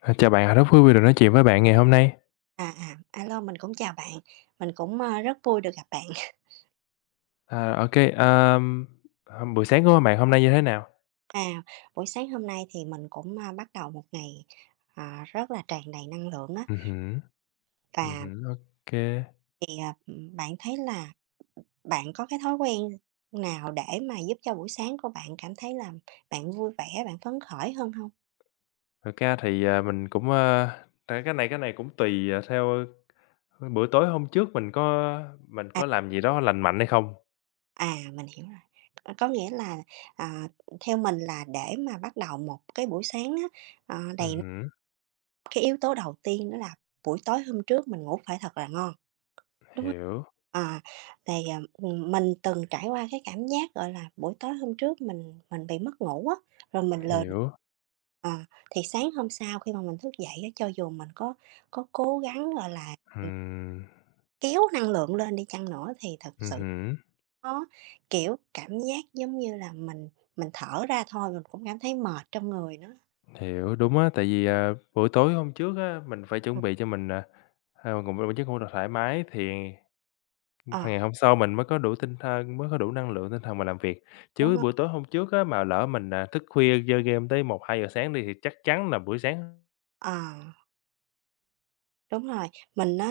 À, chào bạn, rất vui vì được nói chuyện với bạn ngày hôm nay. À, à, a Mình cũng chào bạn, mình cũng, rất vui được gặp bạn. À, ô kê, buổi sáng của bạn hôm nay như thế nào? À, Buổi sáng hôm nay thì mình cũng, bắt đầu một ngày, rất là tràn đầy năng lượng á. Hứm. Và Ừm. thì, bạn thấy là bạn có cái thói quen nào để mà giúp cho buổi sáng của bạn cảm thấy là bạn vui vẻ, bạn phấn khởi hơn không? Thật ra thì, à, mình cũng, ơ, thật ra cái này cũng tùy, à, theo, ơ, bữa tối hôm trước mình có mình À, có làm gì đó lành mạnh hay không. Mình hiểu rồi. Có nghĩa là, à, theo mình là để mà bắt đầu một cái buổi sáng á, ờ, đầy năng- Ừm, cái yếu tố đầu tiên đó là buổi tối hôm trước mình ngủ phải thật là ngon. Đúng không? hiểu, À, mình từng trải qua cái cảm giác, gọi là, buổi tối hôm trước mình bị mất ngủ á, rồi mình lờ đ hiểu. ờ, Thì sáng hôm sau khi mà mình thức dậy á, cho dù mình có cố gắng, gọi là, Ừm. kéo năng lượng lên đi chăng nữa thì thật sự Ừm, có, kiểu, cảm giác giống như là mình thở ra thôi mình cũng cảm thấy mệt trong người nữa. hiểu, đúng á, tại vì, à, buổi tối hôm trước á, mình phải Ừ. chuẩn bị cho mình, à, ờ, cũng chứ hông được thoải mái thì. Ờ, Ngày hôm sau mình mới có đủ tinh thần mới có đủ năng lượng tinh thần mà làm việc. đúng Chứ rồi, buổi tối hôm trước á, mà lỡ mình, à, thức khuya chơi game tới một hai giờ sáng đi thì chắc chắn là buổi sáng ờ, đúng rồi. Mình á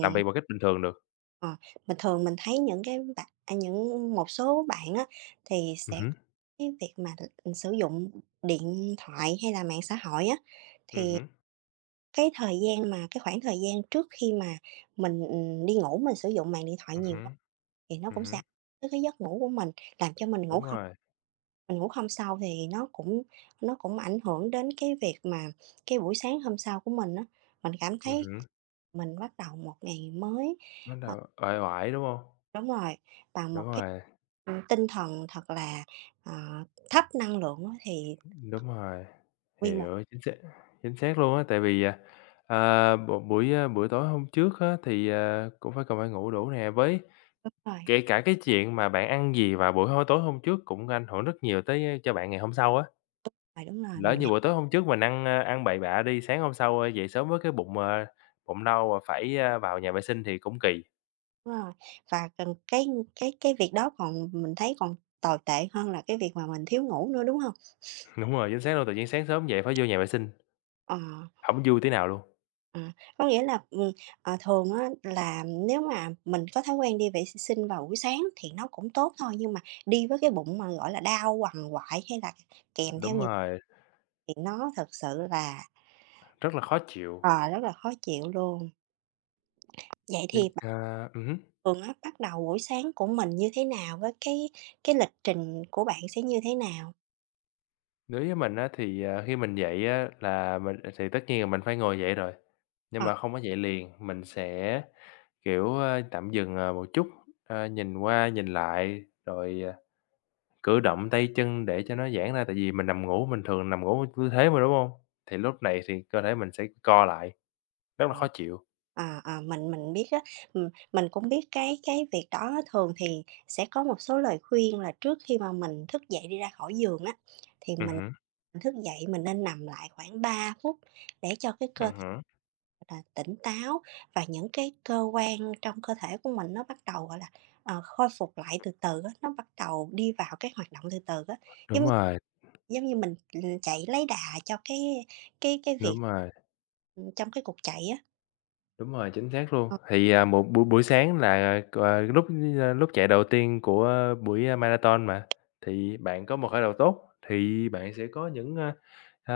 làm việc bằng cách bình thường được. Ờ, Bình thường mình thấy những cái bạn à, những một số bạn á, thì sẽ hứm. có cái việc mà, sử dụng điện thoại hay là mạng xã hội á, Ừm thì hứm. cái thời gian mà cái khoảng thời gian trước khi mà mình, đi ngủ mình sử dụng mạng điện thoại Ừm nhiều quá hứm. thì nó Ừm cũng sẽ hứm. ảnh hưởng tới cái giấc ngủ của mình, làm cho mình ngủ Đúng không rồi. mình ngủ không sâu thì nó cũng ảnh hưởng đến cái việc mà cái buổi sáng hôm sau của mình á. Mình cảm Ừm thấy hứm. mình bắt đầu một ngày mới. Bắt đầu uể oải, đúng không? Đúng rồi, bằng Đúng một cái, rồi. ừm, tinh thần thật là, ờ, thấp năng lượng á thì Đúng rồi. nguyên một, Hiểu, chính xác, chính xác luôn á, tại vì, à, buổi tối hôm trước á, thì, à, cũng phải cần phải ngủ đủ nè, với. đúng rồi, Kể cả cái chuyện mà bạn ăn gì vào buổi hôi tối hôm trước cũng ảnh hưởng rất nhiều tới, ơ, cho bạn ngày hôm sau á. à, đúng rồi, Lỡ mình như hiểu buổi tối hôm trước mình ăn bậy bạ đi, sáng hôm sau, ơ, dậy sớm với cái bụng đau và phải, vào nhà vệ sinh thì cũng kỳ. rồi. Và cần cái cái việc đó còn mình thấy còn tồi tệ hơn là cái việc mà mình thiếu ngủ nữa, đúng hông? Đúng rồi, chính xác luôn, tự nhiên sáng sớm dậy phải vô nhà vệ sinh, Ờ, không vui tí nào luôn. ờ, có nghĩa là, thường á là nếu mà mình có thói quen đi vệ s sinh vào buổi sáng thì nó cũng tốt thôi, nhưng mà đi với cái bụng mà, gọi là, đau quằn quại hay là kèm theo Đúng những, rồi, thì nó thực sự là, rất là khó chịu. ờ, rất là khó chịu luôn. Vậy thì Nên, thường á, bắt đầu buổi sáng của mình như thế nào? Với cái lịch trình của bạn sẽ như thế nào? đối với mình á thì, ờ, khi mình dậy á là mình thì tất nhiên là mình phải ngồi dậy rồi, nhưng Ờ, mà không có dậy liền, mình sẽ. Kiểu, ơ, tạm dừng, ờ, một chút, ờ, nhìn qua nhìn lại rồi, à, cử động tay chân để cho nó giãn ra, tại vì mình thường nằm ngủ tư thế mà, đúng không? Thì lúc này thì cơ thể mình sẽ co lại, rất là ờ. khó chịu. Ờ, ờ, mình biết á, mình cũng biết cái việc đó á. Thường thì sẽ có một số lời khuyên là trước khi mà mình thức dậy đi ra khỏi giường á, thì mình hứm. thức dậy mình nên nằm lại khoảng 3 phút để cho cái cơ Ừm thể hứm. là tỉnh táo và những cái cơ quan trong cơ thể của mình nó bắt đầu, gọi là, khôi phục lại từ từ á, nó bắt đầu đi vào cái hoạt động từ từ á. Đúng Giống rồi. Giống như mình, chạy lấy đà cho cái cái việc, Đúng rồi. Trong cái cuộc chạy á. Đúng rồi, chính xác luôn. Ờ. Thì, à, một buổi buổi sáng là, ờ, lúc chạy đầu tiên của buổi, marathon mà, thì bạn có một khởi đầu tốt thì bạn sẽ có những, a,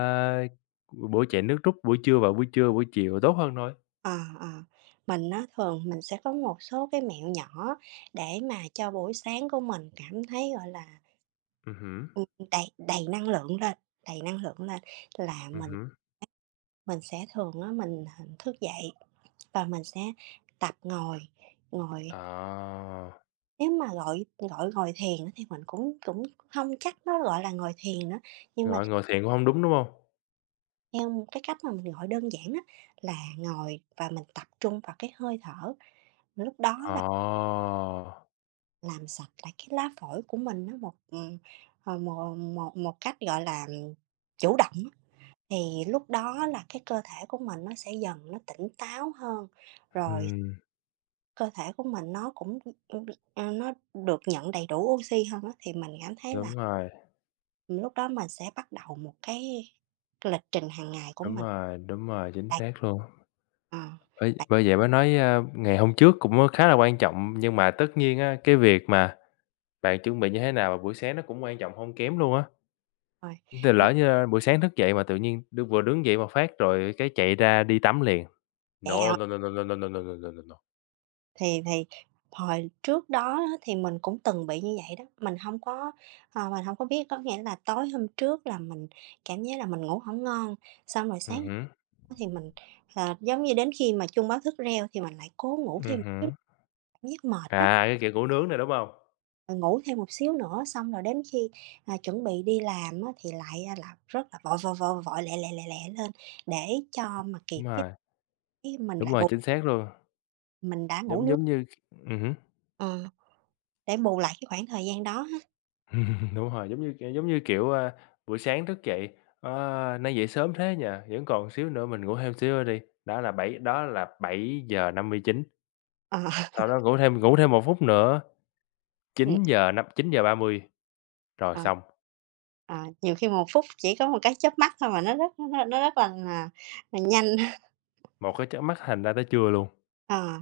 buổi chạy nước rút buổi trưa và buổi chiều tốt hơn thôi. Ờ, ờ, mình á, thường mình sẽ có một số cái mẹo nhỏ để mà cho buổi sáng của mình cảm thấy, gọi là, hứm. ừm, đầy đầy năng lượng lên, đầy năng lượng lên là Ừm mình hứm. mình sẽ thường á, mình, thức dậy và mình sẽ tập ngồi, ngồi. À, Nếu mà gọi gọi ngồi thiền á thì mình cũng cũng không chắc nó gọi là ngồi thiền nữa, nhưng mà rồi ngồi thiền cũng hông đúng, đúng hông? theo một cái cách mà mình gọi đơn giản á, là ngồi và mình tập trung vào cái hơi thở, lúc đó Ờ, là làm sạch lại cái lá phổi của mình á, một, một cách, gọi là, chủ động á. Thì lúc đó là cái cơ thể của mình nó sẽ dần nó tỉnh táo hơn, rồi ừm, cơ thể của mình nó cũng, ưm, nó được nhận đầy đủ oxy hơn á, thì mình cảm thấy là đúng rồi. lúc đó mình sẽ bắt đầu một cái lịch trình hàng ngày của Đúng mình. rồi. Đúng rồi, chính Đầy. xác luôn. Ờ. Bởi bởi vậy mới nói, ngày hôm trước cũng á khá là quan trọng, nhưng mà tất nhiên á, cái việc mà bạn chuẩn bị như thế nào vào buổi sáng nó cũng quan trọng hông kém luôn á. Rồi, Thì mà lỡ như, buổi sáng thức dậy mà tự nhiên vừa đứng dậy một phát rồi cái chạy ra đi tắm liền. chạy No, ào no, no, no, no, no, no, no, no, no, no, no. Thì hồi trước đó á thì mình cũng từng bị như vậy đó, mình không có, mình không có biết, có nghĩa là tối hôm trước là mình cảm giác là mình ngủ không ngon, xong rồi sáng hôm hứm. đó thì mình, giống như đến khi mà chuông báo thức reo thì mình lại cố ngủ Ừm thêm một xíu, hứm. cảm giác mệt á, À, cái kiểu củ nướng nè, đúng hông? rồi ngủ thêm một xíu nữa, xong rồi đến khi, chuẩn bị đi làm á thì lại, là rất là vội, vội, vội, vội, lẹ, lẹ, lẹ, lẹ lên để cho mà kịp Đúng rồi, cái mình đúng lại rồi, bù, chính xác luôn. mình đã ngủ Giống nướng, giống như. Ừm hứm. ờ, để bù lại cái khoảng thời gian đó. Đúng rồi, giống như, kiểu, buổi sáng thức dậy, "Ơ, nay dậy sớm thế nhỉ, vẫn còn xíu nữa mình ngủ thêm xíu nữa đi." Đó là 7:59, Ờ, sau đó ngủ thêm một phút nữa, ừm, 9:30 rồi ờ. xong, À, nhiều khi một phút chỉ có một cái chớp mắt thôi mà nó rất là là nhanh. một cái chớp mắt thành ra tới trưa luôn. Ờ,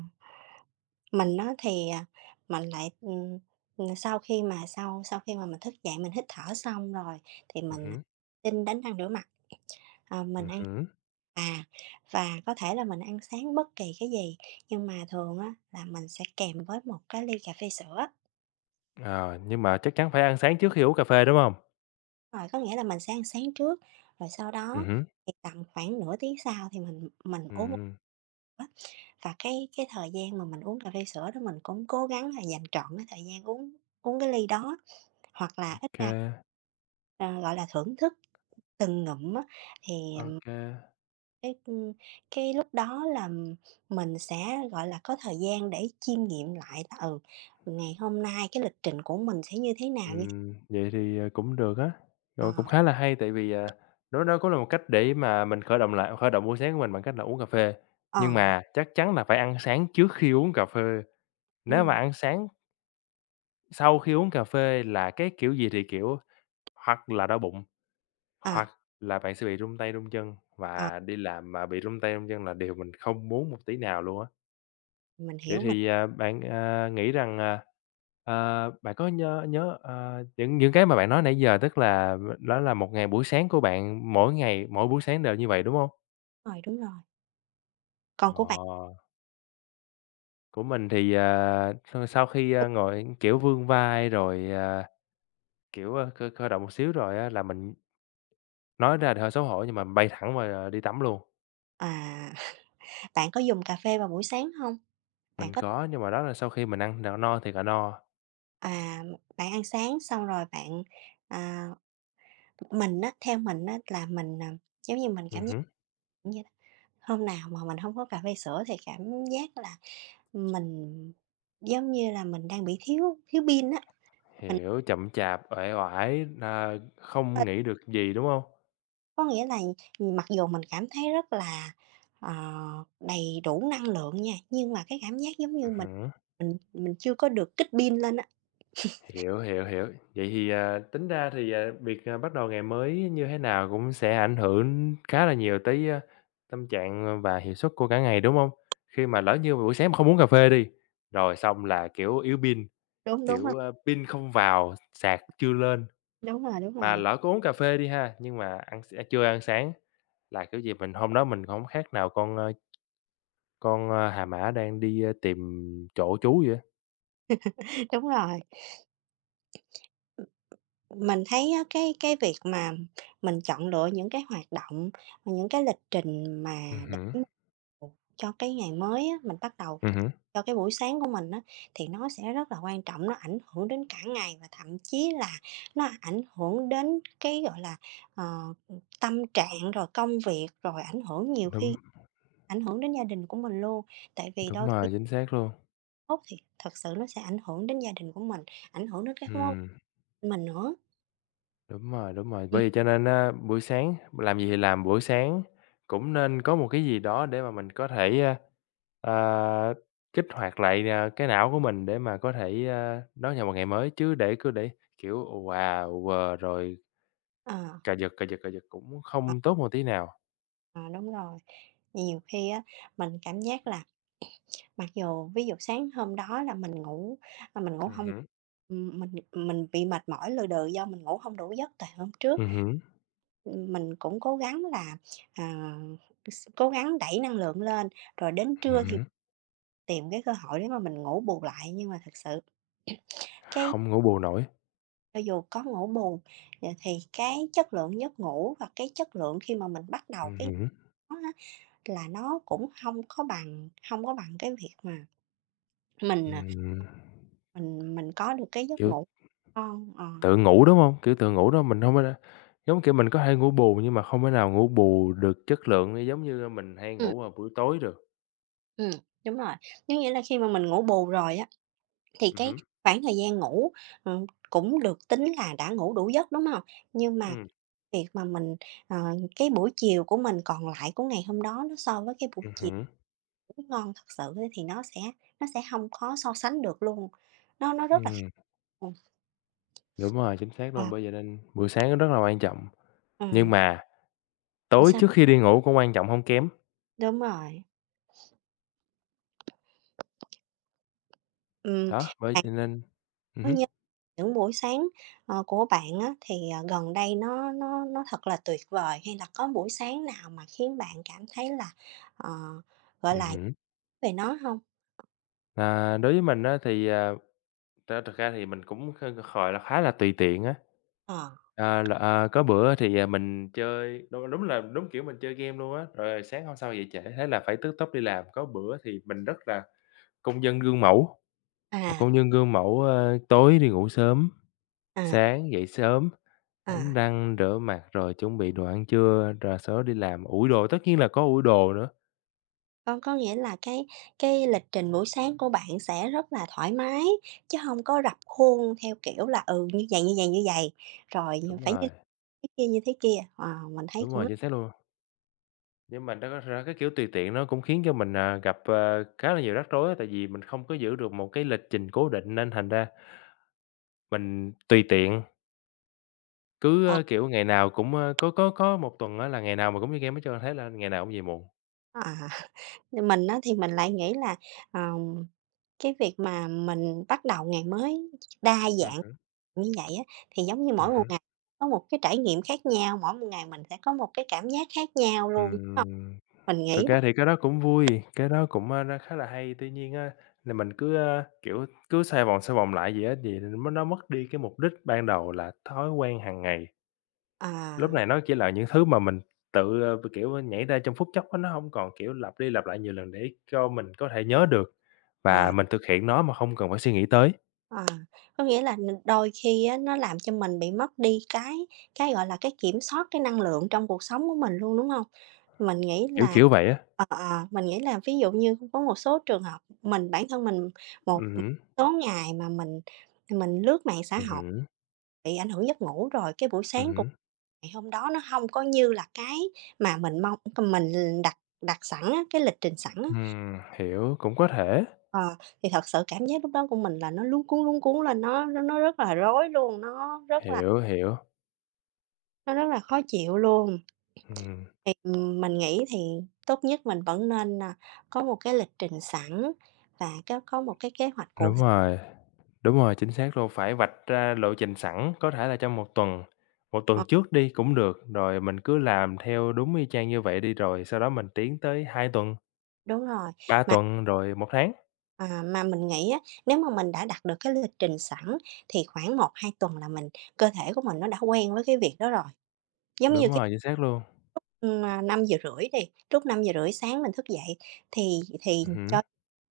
mình á thì, mình lại, sau khi mà mình thức dậy mình hít thở xong rồi thì mình, hứm. xin đánh răng rửa mặt, mình Ừm ăn, hứm. à, và có thể là mình ăn sáng bất kỳ cái gì, nhưng mà thường á là mình sẽ kèm với một cái ly cà phê sữa. Ờ, nhưng mà chắc chắn phải ăn sáng trước khi uống cà phê, đúng không? Rồi, có nghĩa là mình sẽ ăn sáng trước, rồi sau đó hứm. thì tầm khoảng nửa tiếng sau thì mình uống Ừm. á, và cái thời gian mà mình uống cà phê sữa đó mình cũng cố gắng là dành trọn cái thời gian uống uống cái ly đó, hoặc Ô là ít kê. ra, ờ, gọi là, thưởng thức từng ngụm á, thì cái, cái lúc đó là mình sẽ, gọi là, có thời gian để chiêm nghiệm lại là, ừ, ngày hôm nay cái lịch trình của mình sẽ như thế nào, như thế. Vậy thì, ờ, cũng được á, ờ, rồi cũng khá là hay tại vì, à, đó đó cũng là một cách để mà mình khởi động buổi sáng của mình bằng cách là uống cà phê. ờ, Nhưng mà chắc chắn là phải ăn sáng trước khi uống cà phê, đúng nếu mà rồi, ăn sáng sau khi uống cà phê là cái kiểu gì thì kiểu, hoặc là đau bụng, à, hoặc là bạn sẽ bị run tay run chân, à, và đi làm mà bị run tay run chân là điều mình không muốn một tí nào luôn á. mình Vậy hiểu, mình thì, à, bạn, à, nghĩ rằng, à, ờ, bạn có nhớ nhớ, ờ, những cái mà bạn nói nãy giờ tức là đó là một ngày buổi sáng của bạn, mỗi ngày, mỗi buổi sáng đều như vậy, đúng không? rồi, đúng rồi. Còn của bạn, Ờ, của mình thì, à, sau sau khi, ngồi, kiểu, vươn vai rồi, à, kiểu, ơ, cơ cơ động một xíu rồi á là mình nói ra thì hơi xấu hổ nhưng mà mình bay thẳng vào đi tắm luôn. à, Bạn có dùng cà phê vào buổi sáng hông? Bạn Mình có. có, nhưng mà đó là sau khi mình ăn no thì cả no. À, Bạn ăn sáng xong rồi bạn, à mình á, theo mình á là mình, giống như, mình cảm giác Hứm, như là hôm nào mà mình không có cà phê sữa thì cảm giác là mình, giống như là, mình đang bị thiếu thiếu pin á, mình hiểu, chậm chạp, uể oải, à, hên không nghĩ được gì, đúng không? có nghĩa là mặc dù mình cảm thấy rất là, ờ, đầy đủ năng lượng nha, nhưng mà cái cảm giác giống như mình Hứm. mình mình chưa có được kích pin lên á. Hiểu, hiểu, hiểu. Vậy thì, à, tính ra thì, à, việc, à, bắt đầu ngày mới như thế nào cũng sẽ ảnh hưởng khá là nhiều tới, tâm trạng và hiệu suất của cả ngày, đúng không? Khi mà lỡ như buổi sáng mà không uống cà phê đi, rồi xong là, kiểu, yếu pin, Đúng, đúng hông? kiểu, pin không vào, sạc chưa lên, Đúng mà rồi, lỡ có uống cà phê đi ha, nhưng mà chưa ăn sáng là, kiểu gì, mình hôm đó mình không khác nào con, hà mã đang đi, tìm chỗ trú vậy á. đúng rồi. Mình thấy á, cái việc mà mình chọn lựa những cái hoạt động, những cái lịch trình mà để hứm. mà cho cái ngày mới á, mình bắt đầu Ừm, cho cái buổi sáng của mình á, thì nó sẽ rất là quan trọng, nó ảnh hưởng đến cả ngày và thậm chí là nó ảnh hưởng đến cái, gọi là, ờ, tâm trạng, rồi công việc, rồi ảnh hưởng nhiều đúng, khi ảnh hưởng đến gia đình của mình luôn. Tại vì đúng đôi khi rồi, chính xác luôn. tốt thì thật sự nó sẽ ảnh hưởng đến gia đình của mình, ảnh hưởng đến các mối quan hệ Ừm. của mình nữa. Đúng rồi, đúng rồi. Ừm, Bởi vì cho nên á, buổi sáng làm gì thì làm, buổi sáng cũng nên có một cái gì đó để mà mình có thể, ờ, kích hoạt lại, à, cái não của mình để mà có thể, đón nhận một ngày mới, chứ để cứ để, kiểu, ù à, ờ, rồi ờ. cà giật, cà giật, cà giật cũng không tốt một tí nào. Đúng rồi. Nhiều khi á, mình cảm giác là mặc dù ví dụ sáng hôm đó là mình ngủ, mà mình ngủ hông, hứm. Mình bị mệt mỏi lừ đừ do mình ngủ hông đủ giấc từ hôm trước. Ừm hứm. Mình cũng cố gắng là, à, s cố gắng đẩy năng lượng lên, rồi đến Ừm trưa thì hứm. tìm cái cơ hội để mà mình ngủ bù lại. Nhưng mà thực sự cái Hông ngủ bù nổi. cho dù có ngủ bù, thì cái chất lượng giấc ngủ và cái chất lượng khi mà mình bắt đầu cái hứm. á là nó cũng không có bằng cái việc mà mình, Ừm, mình có được cái giấc kiểu. ngủ ngon, ờ. Tự ngủ, đúng hông? Kiểu, tự ngủ đó mình hông thể giống kiểu, mình có thể ngủ bù nhưng mà không thể nào ngủ bù được chất lượng giống như mình hay Ừm, ngủ vào buổi tối được. ừm, đúng rồi. Giống nghĩa là khi mà mình ngủ bù rồi á, thì cái hứm. khoảng thời gian ngủ, cũng được tính là đã ngủ đủ giấc, đúng không? Nhưng mà Ừm. việc mà mình, ờ, cái buổi chiều của mình còn lại của ngày hôm đó nó so với cái buổi Ừm chiều hứm. ngủ ngon thật sự á, thì nó sẽ không có so sánh được luôn, nó rất là khác. Ừm. Ừm. Đúng rồi, chính xác luôn, Ờ, bởi vậy nên buổi sáng rất là quan trọng, nhưng ừm, mà tối trước sao khi đi ngủ cũng quan trọng hông kém. đúng rồi. Ừm, Đó, bởi bạn vậy nên. Ừm có hứm. nhớ những buổi sáng, của bạn á, thì, gần đây nó thật là tuyệt vời, hay là có buổi sáng nào mà khiến bạn cảm thấy là, ờ, gọi Ừm là, nhớ hứm. về nó không? À, đối với mình á thì, à, thật thật ra thì mình cũng gọi là khá là tùy tiện á. Ờ, À, là, à, có bữa thì, à, mình chơi đúng đúng là đúng kiểu mình chơi game luôn á, rồi sáng hôm sau dậy trễ, thế là phải tức tốc đi làm. Có bữa thì mình rất là công dân gương mẫu, một à, công dân gương mẫu, ơ, tối đi ngủ sớm, à, sáng dậy sớm, đánh à, răng, rửa mặt rồi chuẩn bị đồ ăn trưa, rồi sau đó đi làm, ủi đồ, tất nhiên là có ủi đồ nữa. có có nghĩa là cái lịch trình buổi sáng của bạn sẽ rất là thoải mái, chứ không có rập khuôn theo kiểu là, ừ, như vậy như vậy như vậy rồi Đúng phải như rồi, thế kia, như thế kia, mình thấy đúng cũng rồi, rất chính xác luôn. Nhưng mà đó ra cái kiểu tùy tiện nó cũng khiến cho mình, à, gặp, ờ, khá là nhiều rắc rối á, tại vì mình không có giữ được một cái lịch trình cố định nên thành ra mình tùy tiện. Cứ, ờ. ơ, kiểu, ngày nào cũng, ơ có một tuần á là ngày nào mà cũng chơi game hết trơn, thế là ngày nào cũng về muộn. À, như mình á thì mình lại nghĩ là, ờm, cái việc mà mình bắt đầu ngày mới đa dạng hứm. như vậy á, thì giống như Ừm mỗi một hứm. ngày có một cái trải nghiệm khác nhau, mỗi một ngày mình sẽ có một cái cảm giác khác nhau luôn, đúng hông? Ừm, Mình thực nghĩ đó. ra thì cái đó cũng vui, cái đó cũng, nó khá là hay. Tuy nhiên á là mình cứ, kiểu, cứ xoay vòng lại vậy á thì nó mất đi cái mục đích ban đầu là thói quen hàng ngày. Lúc À, này nó chỉ là những thứ mà mình tự, ờ, kiểu, nhảy ra trong phút chốc á, nó hông còn, kiểu, lặp đi lặp lại nhiều lần để cho mình có thể nhớ được và ờ. mình thực hiện nó mà không cần phải suy nghĩ tới, À, có nghĩa là n đôi khi á, nó làm cho mình bị mất đi cái, gọi là, cái kiểm soát cái năng lượng trong cuộc sống của mình luôn, đúng không? Mình nghĩ là kiểu vậy á. ờ, ờ, mình nghĩ là ví dụ như có một số trường hợp mình bản thân mình một hứm. số ngày mà mình lướt mạng xã Ừm hội hứm. bị ảnh hưởng giấc ngủ rồi, cái buổi Ừm sáng của hứm. ngày hôm đó nó không có như là cái mà mình mong mình đặt đặt sẵn á, cái lịch trình sẵn á. Hiểu, cũng có thể, Ờ, thì thật sự cảm giác lúc đó của mình là nó luống cuống lên, nó rất là rối luôn, nó rất là hiểu, hiểu, nó rất là khó chịu luôn. ừm, Thì, mình nghĩ thì tốt nhất mình vẫn nên, có một cái lịch trình sẵn và có một cái kế hoạch cụ đúng thể, rồi, đúng rồi, chính xác luôn, phải vạch ra lộ trình sẵn, có thể là trong một ờ, tuần trước đi cũng được, rồi mình cứ làm theo đúng y chang như vậy đi, rồi sau đó mình tiến tới 2 tuần, đúng rồi, 3 mà, tuần, rồi một tháng. à, mà mình nghĩ á, nếu mà mình đã đặt được cái lịch trình sẵn thì khoảng 1-2 tuần là mình cơ thể của mình nó đã quen với cái việc đó rồi, giống như. Đúng rồi, chính xác luôn. Năm giờ rưỡi đi, lúc 5h30 sáng mình thức dậy thì Ừm hứm. cho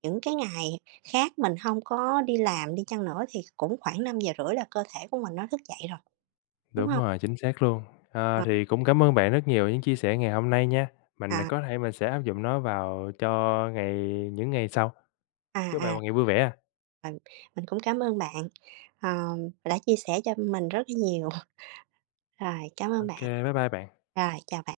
những cái ngày khác mình hông có đi làm đi chăng nữa thì cũng khoảng 5h30 là cơ thể của mình nó thức dậy rồi, đúng Đúng hông? rồi, chính xác luôn. Ờ, Ờ, thì cũng cảm ơn bạn rất nhiều những chia sẻ ngày hôm nay nha, mình à, có thể mình sẽ áp dụng nó vào cho ngày những ngày sau. Chúc à, bạn à, một ngày vui vẻ. ừ, mình cũng cảm ơn bạn, ờ, đã chia sẻ cho mình rất là nhiều. Rồi, cảm Ô ơn bạn. kê, bye bye bạn. Rồi, chào bạn.